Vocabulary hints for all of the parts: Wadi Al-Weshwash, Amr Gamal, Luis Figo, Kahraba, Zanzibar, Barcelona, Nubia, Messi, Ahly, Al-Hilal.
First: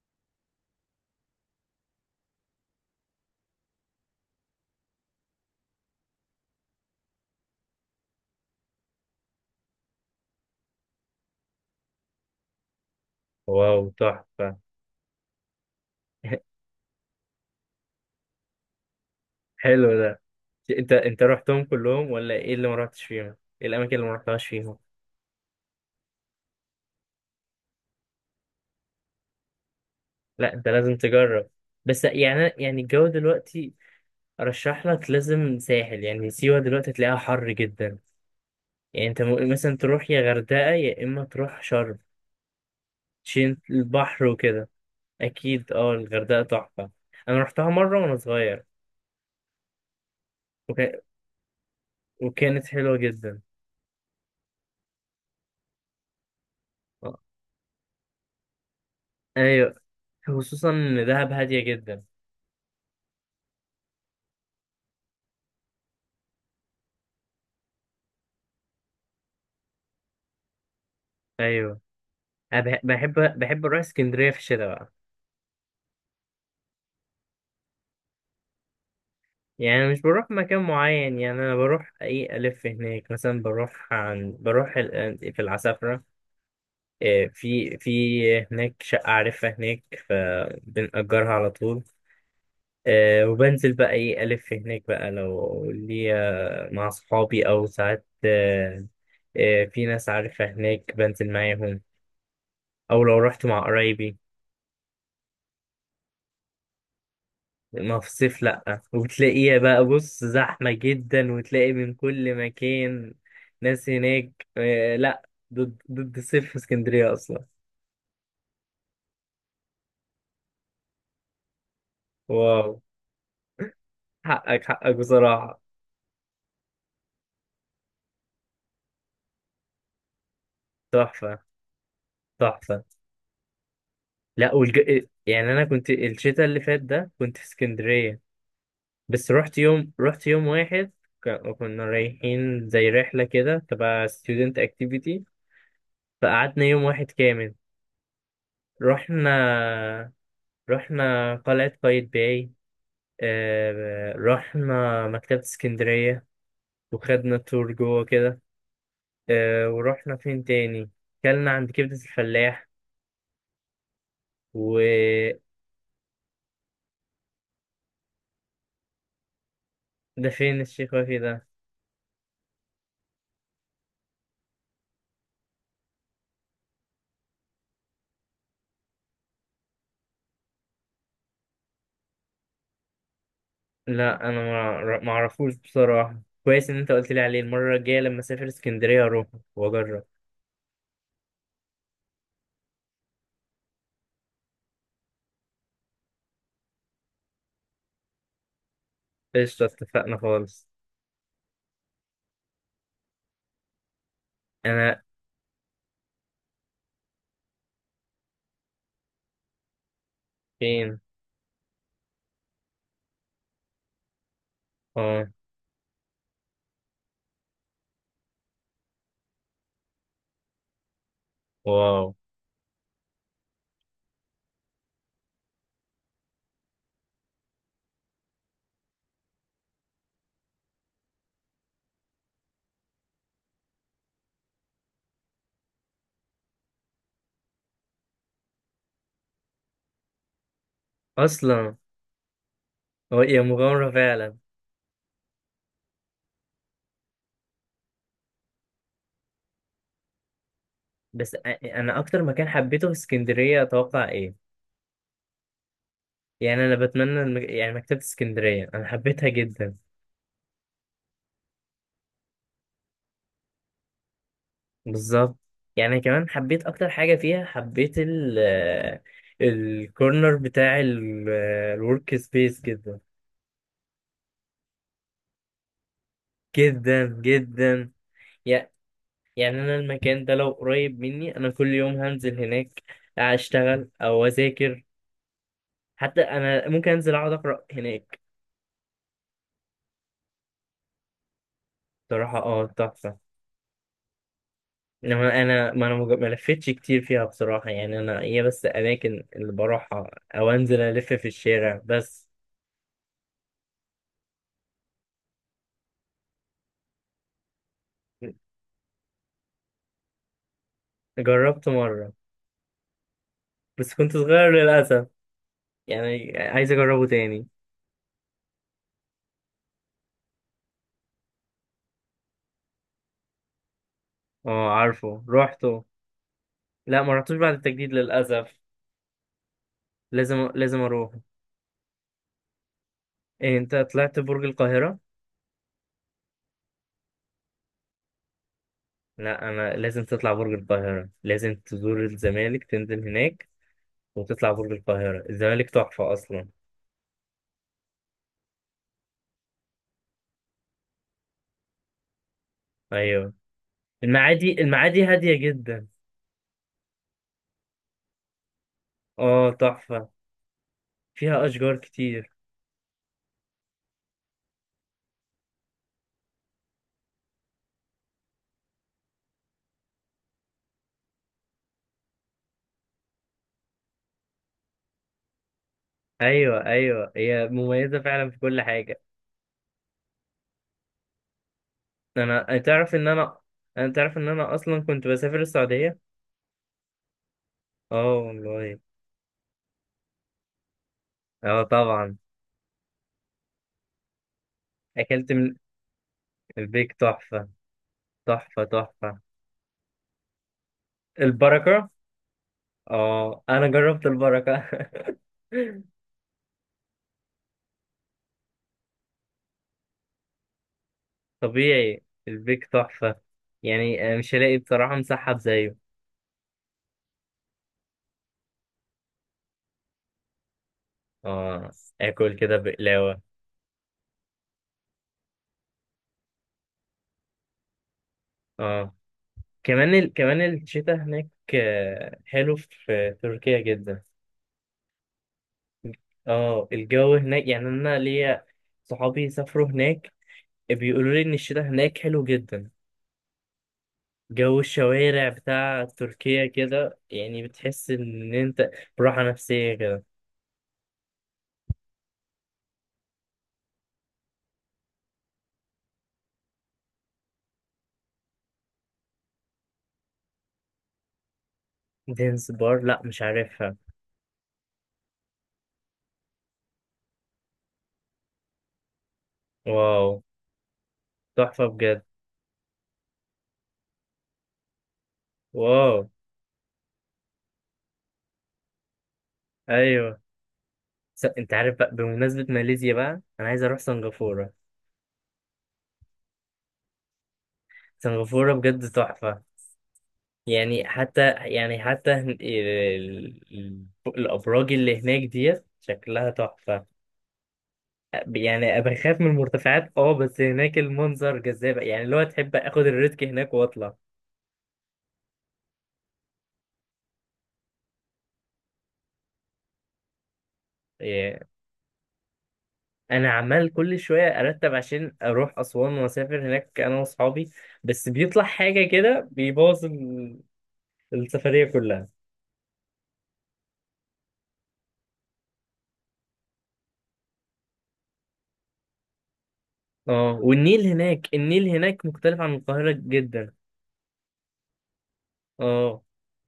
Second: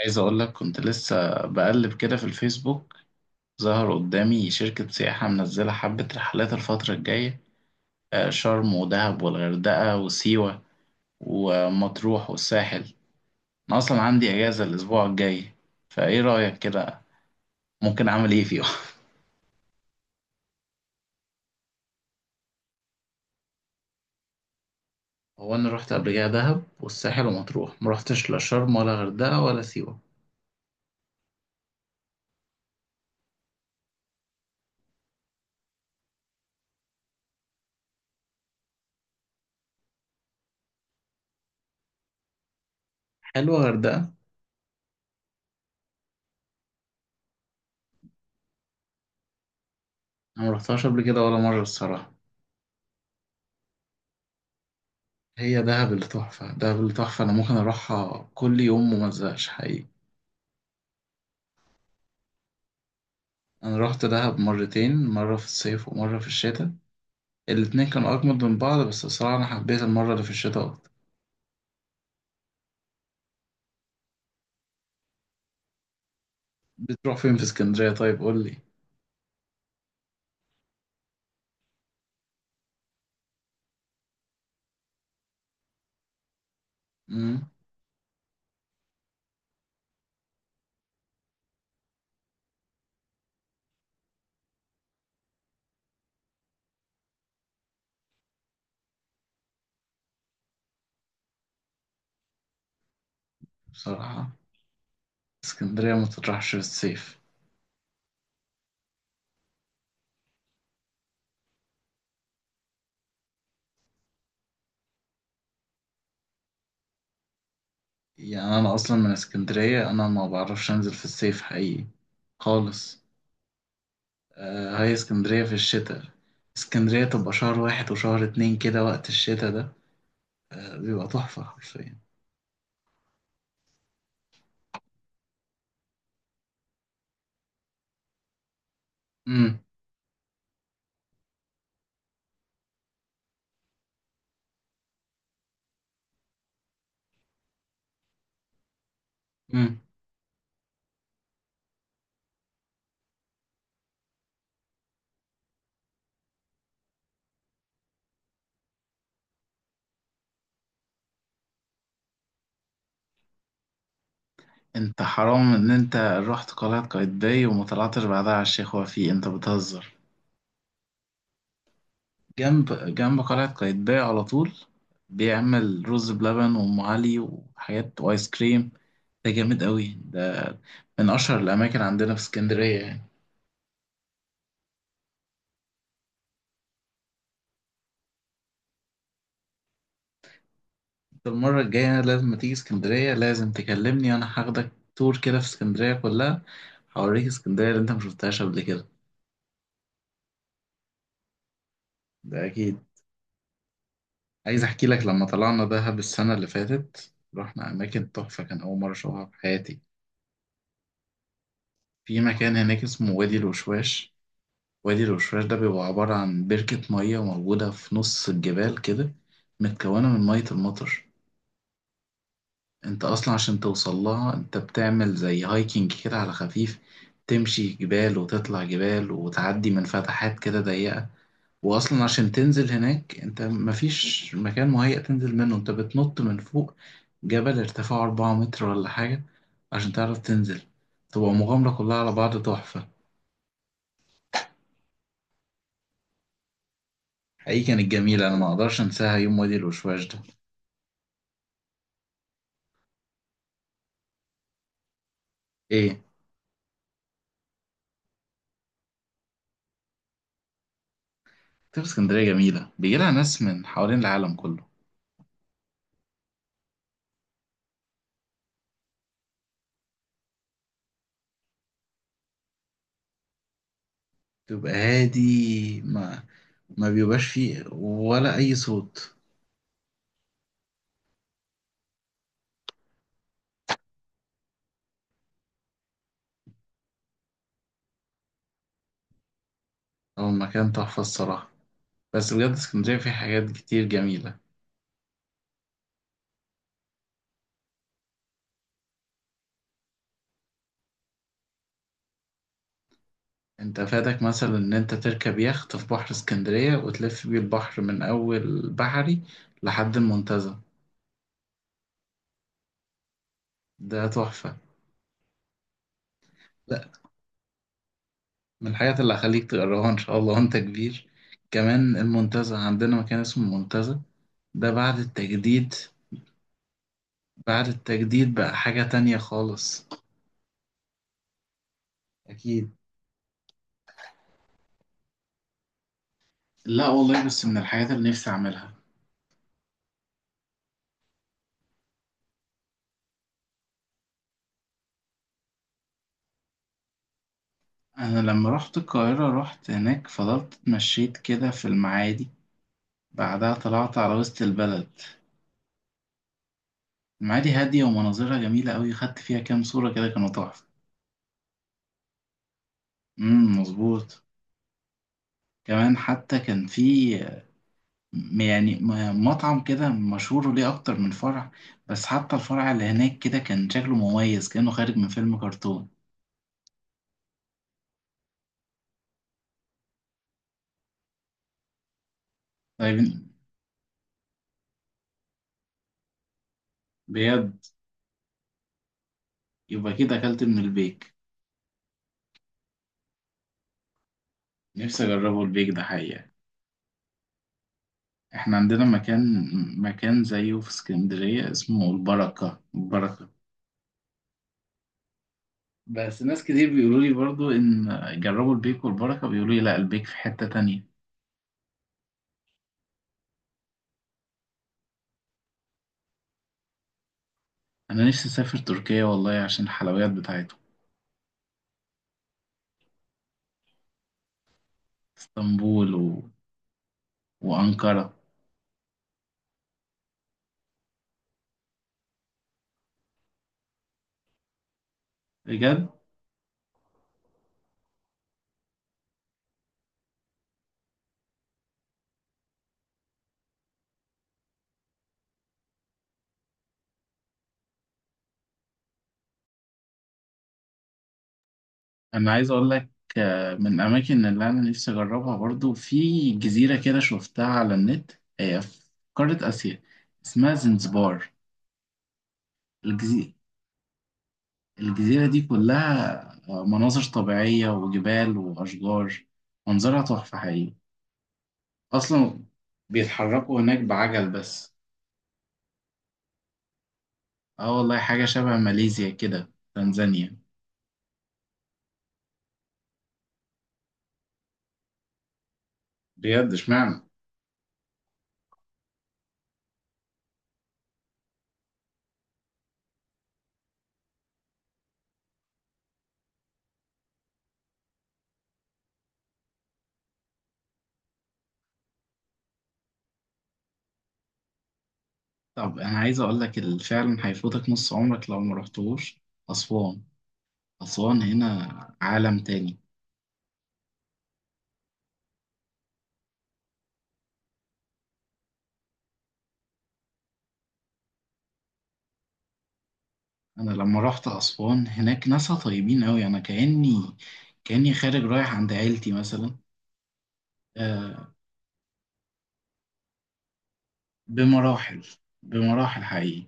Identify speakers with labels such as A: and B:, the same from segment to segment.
A: عايز اقول لك، كنت لسه بقلب كده في الفيسبوك. ظهر قدامي شركة سياحة منزلة حبة رحلات الفترة الجاية. شرم ودهب والغردقة وسيوة ومطروح والساحل. انا
B: واو
A: اصلا عندي
B: تحفة.
A: اجازة الاسبوع الجاي، فايه رأيك كده؟ ممكن اعمل ايه فيهم؟
B: حلو ده. انت رحتهم كلهم ولا ايه اللي ما رحتش فيهم؟ ايه الاماكن اللي ما رحتهاش فيهم؟
A: هو انا رحت قبل كده دهب والساحل ومطروح، مرحتش لا شرم ولا غردقة ولا سيوة.
B: لا انت لازم تجرب. بس يعني الجو دلوقتي ارشح لك لازم ساحل، يعني سيوة دلوقتي تلاقيها حر جدا. يعني انت ممكن مثلا تروح يا غردقة يا اما تروح شرم، عشان
A: حلوة غردقة.
B: البحر وكده. اكيد اه، الغردقة تحفة. انا رحتها مرة وانا صغير.
A: انا مرحتهاش
B: وكا-
A: قبل كده ولا مرة الصراحة.
B: وكانت حلوة جدا.
A: هي دهب اللي تحفة، دهب اللي
B: اه،
A: تحفة. انا ممكن اروحها كل يوم ومزهقش
B: ايوه،
A: حقيقي.
B: خصوصا ان دهب هادية جدا.
A: انا رحت دهب مرتين، مره في الصيف ومره في الشتاء. الاتنين كانوا اجمد من بعض، بس بصراحه انا حبيت المره اللي في الشتاء اكتر.
B: ايوه. أنا بحب، بحب أروح اسكندرية في الشتاء بقى.
A: بتروح فين في اسكندريه؟ طيب قول لي.
B: يعني أنا مش بروح مكان معين، يعني أنا بروح أي ألف هناك. مثلا بروح في العسافرة.
A: امم.
B: في هناك شقة عارفها هناك، فبنأجرها على طول. وبنزل بقى إيه ألف هناك بقى، لو ليا مع صحابي أو ساعات. آه. في ناس عارفها هناك بنزل معاهم، أو لو رحت مع قرايبي.
A: بصراحه اسكندريه ما تطرحش في الصيف.
B: ما في الصيف لأ، وتلاقيها بقى بص زحمة جدا، وتلاقي من كل مكان ناس هناك. آه، لأ. ضد الصيف في اسكندرية أصلا.
A: يعني انا اصلا من اسكندريه، انا ما بعرفش انزل في الصيف حقيقي،
B: واو.
A: خالص.
B: حقك
A: آه،
B: حقك
A: هي اسكندريه في
B: بصراحة.
A: الشتاء، اسكندريه تبقى شهر واحد وشهر اتنين كده، وقت الشتاء ده آه بيبقى
B: تحفة،
A: تحفه حرفيا.
B: تحفة. لأ والج... آه، يعني أنا كنت الشتاء اللي فات ده كنت في اسكندرية، بس رحت
A: امم.
B: يوم، رحت يوم واحد. كنا رايحين زي رحلة كده تبع student activity، فقعدنا يوم واحد كامل. رحنا رحنا قلعة قايتباي، رحنا مكتبة اسكندرية وخدنا تور جوه كده. ورحنا فين تاني؟ كلنا عند كبدة الفلاح
A: انت
B: وده.
A: حرام ان انت رحت قلعة قايتباي وما طلعتش بعدها على الشيخ وفيق؟ انت بتهزر.
B: فين الشيخ وفي ده؟
A: جنب جنب قلعة قايتباي على طول. بيعمل رز بلبن وام علي وحاجات وايس كريم. ده جامد قوي ده، من اشهر الاماكن عندنا في اسكندرية يعني.
B: لا انا ما اعرفوش بصراحة. كويس ان انت قلت لي عليه، المرة الجاية لما اسافر اسكندرية اروح واجرب.
A: انت المرة الجاية لازم ما تيجي اسكندرية لازم تكلمني، انا هاخدك تور كده في اسكندرية كلها. هوريك اسكندرية اللي انت مشفتهاش قبل كده.
B: قشطة، اتفقنا خالص.
A: ده اكيد. عايز احكي
B: انا؟
A: لك لما طلعنا دهب السنة اللي فاتت رحنا اماكن تحفة، كان اول مرة اشوفها في حياتي.
B: فين؟
A: في مكان هناك اسمه وادي الوشواش. وادي
B: اه.
A: الوشواش ده بيبقى عبارة عن بركة مية موجودة في نص الجبال كده، متكونة من مية المطر.
B: واو.
A: انت اصلا عشان توصل لها انت بتعمل زي هايكنج كده على خفيف، تمشي جبال وتطلع جبال وتعدي من فتحات كده ضيقة. واصلا عشان تنزل هناك انت مفيش مكان مهيأ تنزل منه، انت بتنط من فوق جبل ارتفاعه 4 متر ولا حاجة عشان تعرف تنزل. تبقى مغامرة
B: اصلا
A: كلها على بعض تحفة.
B: هي مغامرة فعلا.
A: حقيقي كانت جميلة، انا ما اقدرش انساها يوم وادي الوشواش ده.
B: بس أ- انا اكتر مكان حبيته في اسكندرية اتوقع إيه؟
A: ايه؟
B: يعني انا بتمنى يعني مكتبة اسكندرية انا حبيتها جدا.
A: تبقى اسكندرية جميلة، بيجيلها ناس من حوالين العالم كله.
B: بالظبط. يعني كمان حبيت اكتر حاجة فيها، حبيت الكورنر بتاع الورك سبيس جدا،
A: تبقى هادي، ما
B: جدا
A: بيبقاش فيه
B: جدا.
A: ولا اي
B: يع-
A: صوت.
B: يعني انا المكان ده لو قريب مني انا كل يوم هنزل هناك اشتغل او اذاكر، حتى انا ممكن انزل اقعد اقرا هناك.
A: هو المكان تحفة الصراحة. بس
B: بصراحة
A: بجد
B: اه،
A: اسكندرية فيه
B: تحفة.
A: حاجات كتير جميلة.
B: انما انا ما انا مج- ما لفتش كتير فيها بصراحه. يعني انا هي بس اماكن اللي بروحها او انزل الف في الشارع بس.
A: انت فاتك مثلا ان انت تركب يخت في بحر اسكندرية وتلف بيه البحر من اول بحري لحد المنتزه.
B: جربت مره بس
A: ده
B: كنت صغير
A: تحفة.
B: للاسف. يعني عايز
A: لا،
B: اجربه تاني.
A: من الحاجات اللي هخليك تجربها ان شاء الله وانت كبير. كمان المنتزه، عندنا مكان اسمه المنتزه،
B: اه
A: ده بعد
B: عارفه،
A: التجديد.
B: روحته. لا ما رحتوش بعد
A: بعد
B: التجديد
A: التجديد بقى
B: للاسف.
A: حاجة تانية خالص.
B: لازم لازم اروح.
A: اكيد.
B: إيه انت طلعت برج القاهره؟
A: لا والله، بس من الحاجات اللي نفسي اعملها.
B: لا انا، لازم تطلع برج القاهره، لازم تزور الزمالك تنزل هناك وتطلع برج القاهره. الزمالك تحفه اصلا.
A: انا لما رحت القاهرة رحت هناك، فضلت اتمشيت كده في المعادي،
B: ايوه.
A: بعدها طلعت على وسط
B: المعادي،
A: البلد.
B: المعادي هاديه جدا.
A: المعادي هادية ومناظرها جميلة أوي، خدت فيها
B: اه
A: كام صورة
B: تحفة،
A: كده كانوا تحفة.
B: فيها أشجار كتير.
A: امم، مظبوط. كمان حتى كان في مطعم كده مشهور ليه أكتر من فرع، بس حتى الفرع اللي هناك كده كان شكله مميز كأنه خارج من فيلم كرتون.
B: أيوة أيوة، هي مميزة فعلا في كل حاجة. أنا تعرف إن
A: طيب.
B: أنا أنا تعرف إن أنا أصلا كنت بسافر السعودية.
A: بجد؟
B: اه والله.
A: يبقى كده أكلت من البيك.
B: اه طبعا.
A: نفسي
B: أكلت
A: أجربه
B: من.
A: البيك ده حقيقة.
B: البيك تحفة،
A: إحنا
B: تحفة
A: عندنا
B: تحفة.
A: مكان زيه في اسكندرية
B: البركة.
A: اسمه البركة، البركة.
B: اه أنا جربت البركة.
A: بس ناس كتير بيقولوا لي برضو إن جربوا البيك والبركة، بيقولوا لي لا، البيك في حتة تانية.
B: طبيعي. البيك تحفة، يعني مش هلاقي بصراحة مسحب زيه.
A: انا نفسي اسافر تركيا والله عشان الحلويات بتاعتهم.
B: اه، آكل كده بقلاوة.
A: اسطنبول وانقرة.
B: اه. كمان الشتاء هناك، حلو في تركيا جدا.
A: بجد.
B: اه الجو هناك. يعني انا ليا صحابي سافروا هناك، بيقولوا لي ان الشتاء هناك حلو جدا. جو الشوارع بتاع تركيا كده، يعني بتحس ان انت براحة نفسية كده.
A: انا عايز اقول لك، من الاماكن اللي انا نفسي اجربها برضو في جزيرة كده شفتها على النت. هي في قارة اسيا، اسمها زنزبار.
B: دينس بار؟ لا مش
A: الجزي...
B: عارفها.
A: الجزيرة دي كلها مناظر طبيعية وجبال واشجار. منظرها
B: واو،
A: تحفة حقيقي.
B: تحفة بجد.
A: اصلا بيتحركوا هناك بعجل بس.
B: واو.
A: اه والله، حاجة شبه ماليزيا كده،
B: ايوه.
A: تنزانيا.
B: انت عارف بقى، بمناسبة ماليزيا بقى انا عايز اروح سنغافورة.
A: بجد؟ اشمعنى؟
B: سنغافورة بجد تحفة. يعني حتى، يعني حتى الأبراج اللي هناك ديت شكلها تحفة. يعني بخاف من المرتفعات اه، بس هناك المنظر جذاب، يعني اللي هو تحب اخد الريسك هناك واطلع.
A: طب انا عايز اقول لك اللي فعلا هيفوتك نص عمرك لو ما رحتوش، اسوان. اسوان
B: إيه.
A: هنا عالم تاني.
B: انا عمال كل شوية ارتب عشان اروح اسوان واسافر هناك انا واصحابي، بس بيطلع حاجة كده بيبوظ السفرية كلها.
A: انا لما رحت اسوان هناك ناسها طيبين قوي، انا كاني خارج رايح عند عيلتي مثلا.
B: اه، والنيل هناك،
A: آه،
B: النيل هناك مختلف عن القاهرة جدا.
A: بمراحل،
B: اه.
A: بمراحل حقيقي.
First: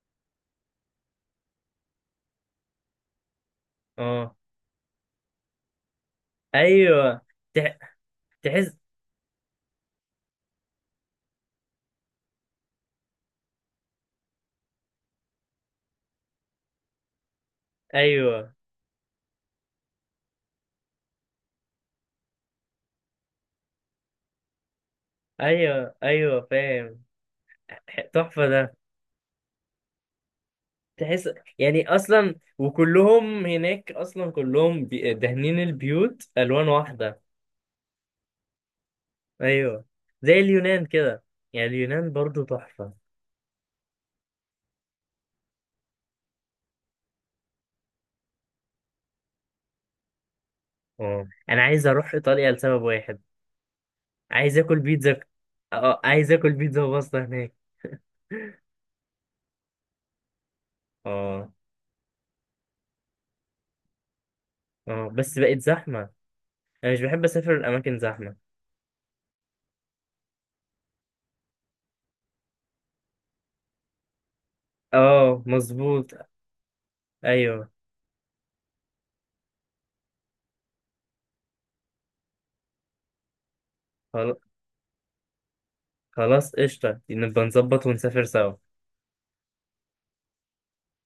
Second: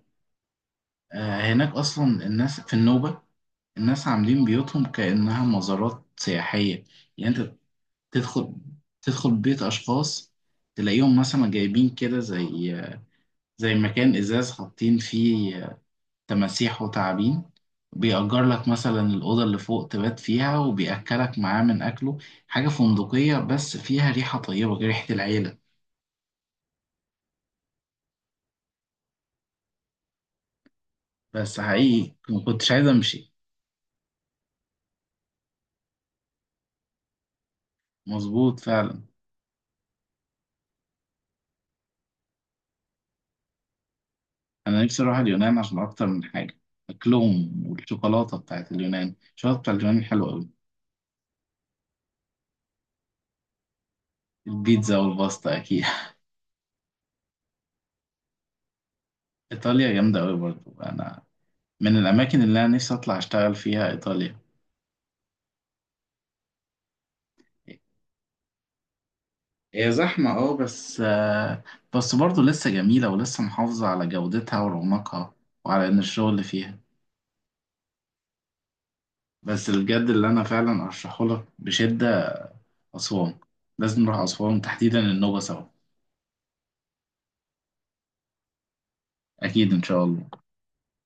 A: آه، هناك اصلا الناس في النوبة، الناس
B: اه.
A: عاملين بيوتهم كأنها مزارات سياحية.
B: ايوه.
A: يعني انت
B: تح-
A: تدخل
B: تحس.
A: تدخل بيت اشخاص، تلاقيهم مثلا جايبين كده زي مكان ازاز حاطين فيه تماسيح وتعابين. بيأجر
B: ايوه
A: لك مثلا الأوضة اللي فوق تبات فيها وبيأكلك معاه من أكله. حاجة فندقية بس فيها ريحة طيبة، ريحة العيلة.
B: ايوه ايوه فاهم. تحفه ده، تحس.
A: بس
B: يعني
A: حقيقي
B: اصلا
A: ما كنتش عايز أمشي.
B: وكلهم هناك اصلا كلهم دهنين البيوت الوان واحده.
A: مظبوط فعلا.
B: ايوه، زي اليونان كده. يعني اليونان برضو تحفه.
A: أنا نفسي أروح اليونان عشان أكتر من حاجة. أكلهم والشوكولاتة بتاعت اليونان، الشوكولاتة بتاعت اليونان حلوة أوي.
B: اه، انا عايز اروح ايطاليا لسبب واحد، عايز اكل
A: البيتزا
B: بيتزا.
A: والباستا أكيد.
B: اه عايز اكل بيتزا وباستا هناك.
A: إيطاليا جامدة أوي برضو. أنا
B: اه.
A: من الأماكن اللي أنا نفسي أطلع أشتغل فيها إيطاليا.
B: اه بس بقت زحمه، انا مش بحب اسافر الاماكن زحمه.
A: هي زحمة اه، بس بس برضه لسه جميلة ولسه محافظة على جودتها ورونقها،
B: اه
A: وعلى إن
B: مظبوط.
A: الشغل فيها.
B: ايوه.
A: بس الجد اللي أنا فعلا أرشحهولك بشدة، أسوان. لازم نروح
B: خل-
A: أسوان تحديدا، النوبة سوا.
B: خلاص قشطه، نبقى نظبط ونسافر سوا.
A: أكيد إن شاء الله.